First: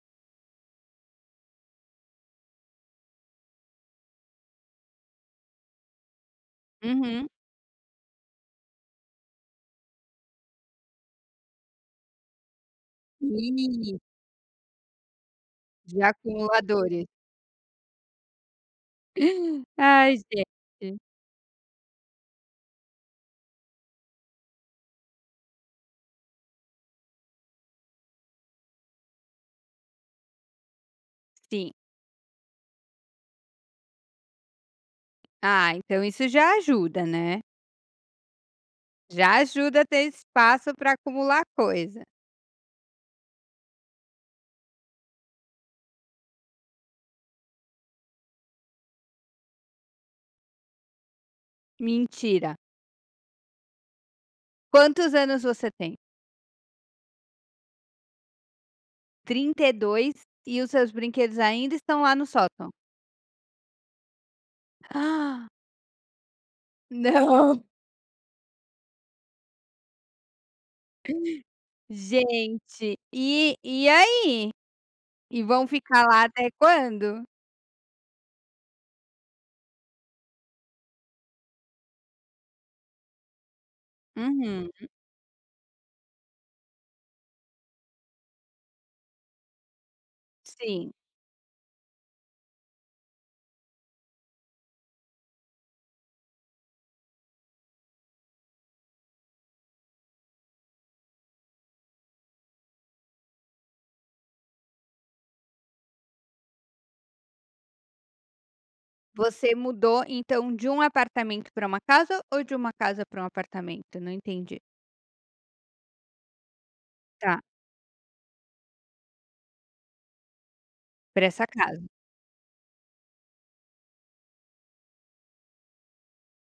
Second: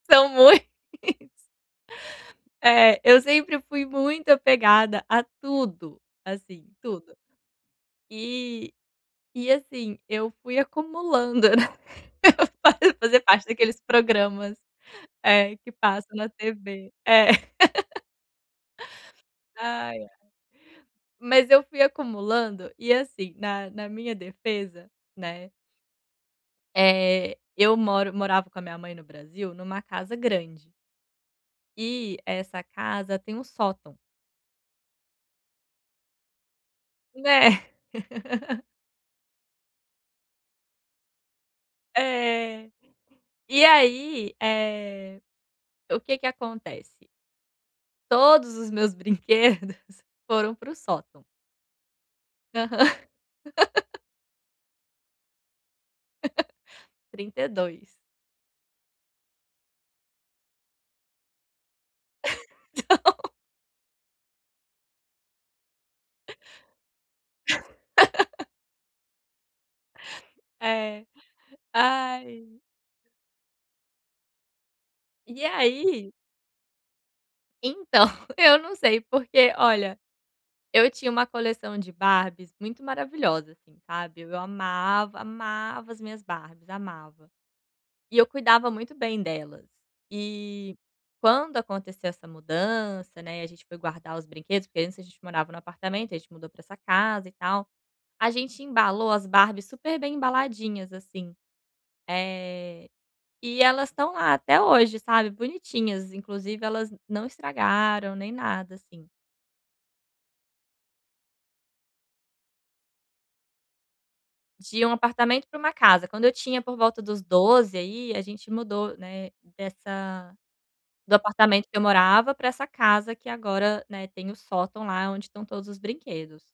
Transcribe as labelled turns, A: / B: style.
A: São mui [unintelligible] É, eu sempre fui muito apegada a tudo assim, tudo.
B: Uhum.
A: Eh, e assim, eu fui acumulando, né, eu fa fazia parte daqueles
B: E
A: programas, é que
B: de
A: passa na TV,
B: acumuladores.
A: é. Ai, ai.
B: Ai, gente.
A: Mas eu fui acumulando, e, assim, na na minha defesa, né eh, eu moro morava com a minha mãe no Brasil numa casa grande
B: Sim.
A: e essa casa tem um sótão.
B: Ah, então isso já ajuda, né.
A: Né?
B: Já ajuda a ter espaço para acumular coisa.
A: É. E aí, eh, o que que acontece? Todos os meus brinquedos foram para o sótão.
B: Mentira.
A: Aham.
B: Quantos anos você tem?
A: 32.
B: 32 e os seus brinquedos ainda estão lá no sótão?
A: Não.
B: Não.
A: É. Ai.
B: Gente e e aí? E
A: E
B: vão ficar
A: aí
B: lá até quando?
A: então eu não sei porque, olha, eu tinha uma coleção de Barbies muito maravilhosa assim, sabe. Eu
B: Uhum.
A: amava, amava as minhas Barbies, amava. E eu cuidava muito bem delas. E
B: Sim.
A: quando aconteceu essa mudança, né, e a gente foi guardar os brinquedos, porque antes a gente morava num apartamento, e a gente mudou para essa casa e tal, a gente embalou as Barbies super bem embaladinhas assim. Eh, e elas estão lá até hoje, sabe, bonitinhas, inclusive elas não estragaram nem nada assim.
B: Você mudou então de um apartamento para uma casa, ou de uma casa para um apartamento? Não entendi.
A: De um apartamento para uma casa, quando eu tinha por volta dos
B: Tá.
A: 12, aí a gente mudou, né, dessa do
B: Pra essa
A: apartamento que
B: casa.
A: eu morava para essa casa que agora, né, tem o sótão lá onde estão todos os brinquedos.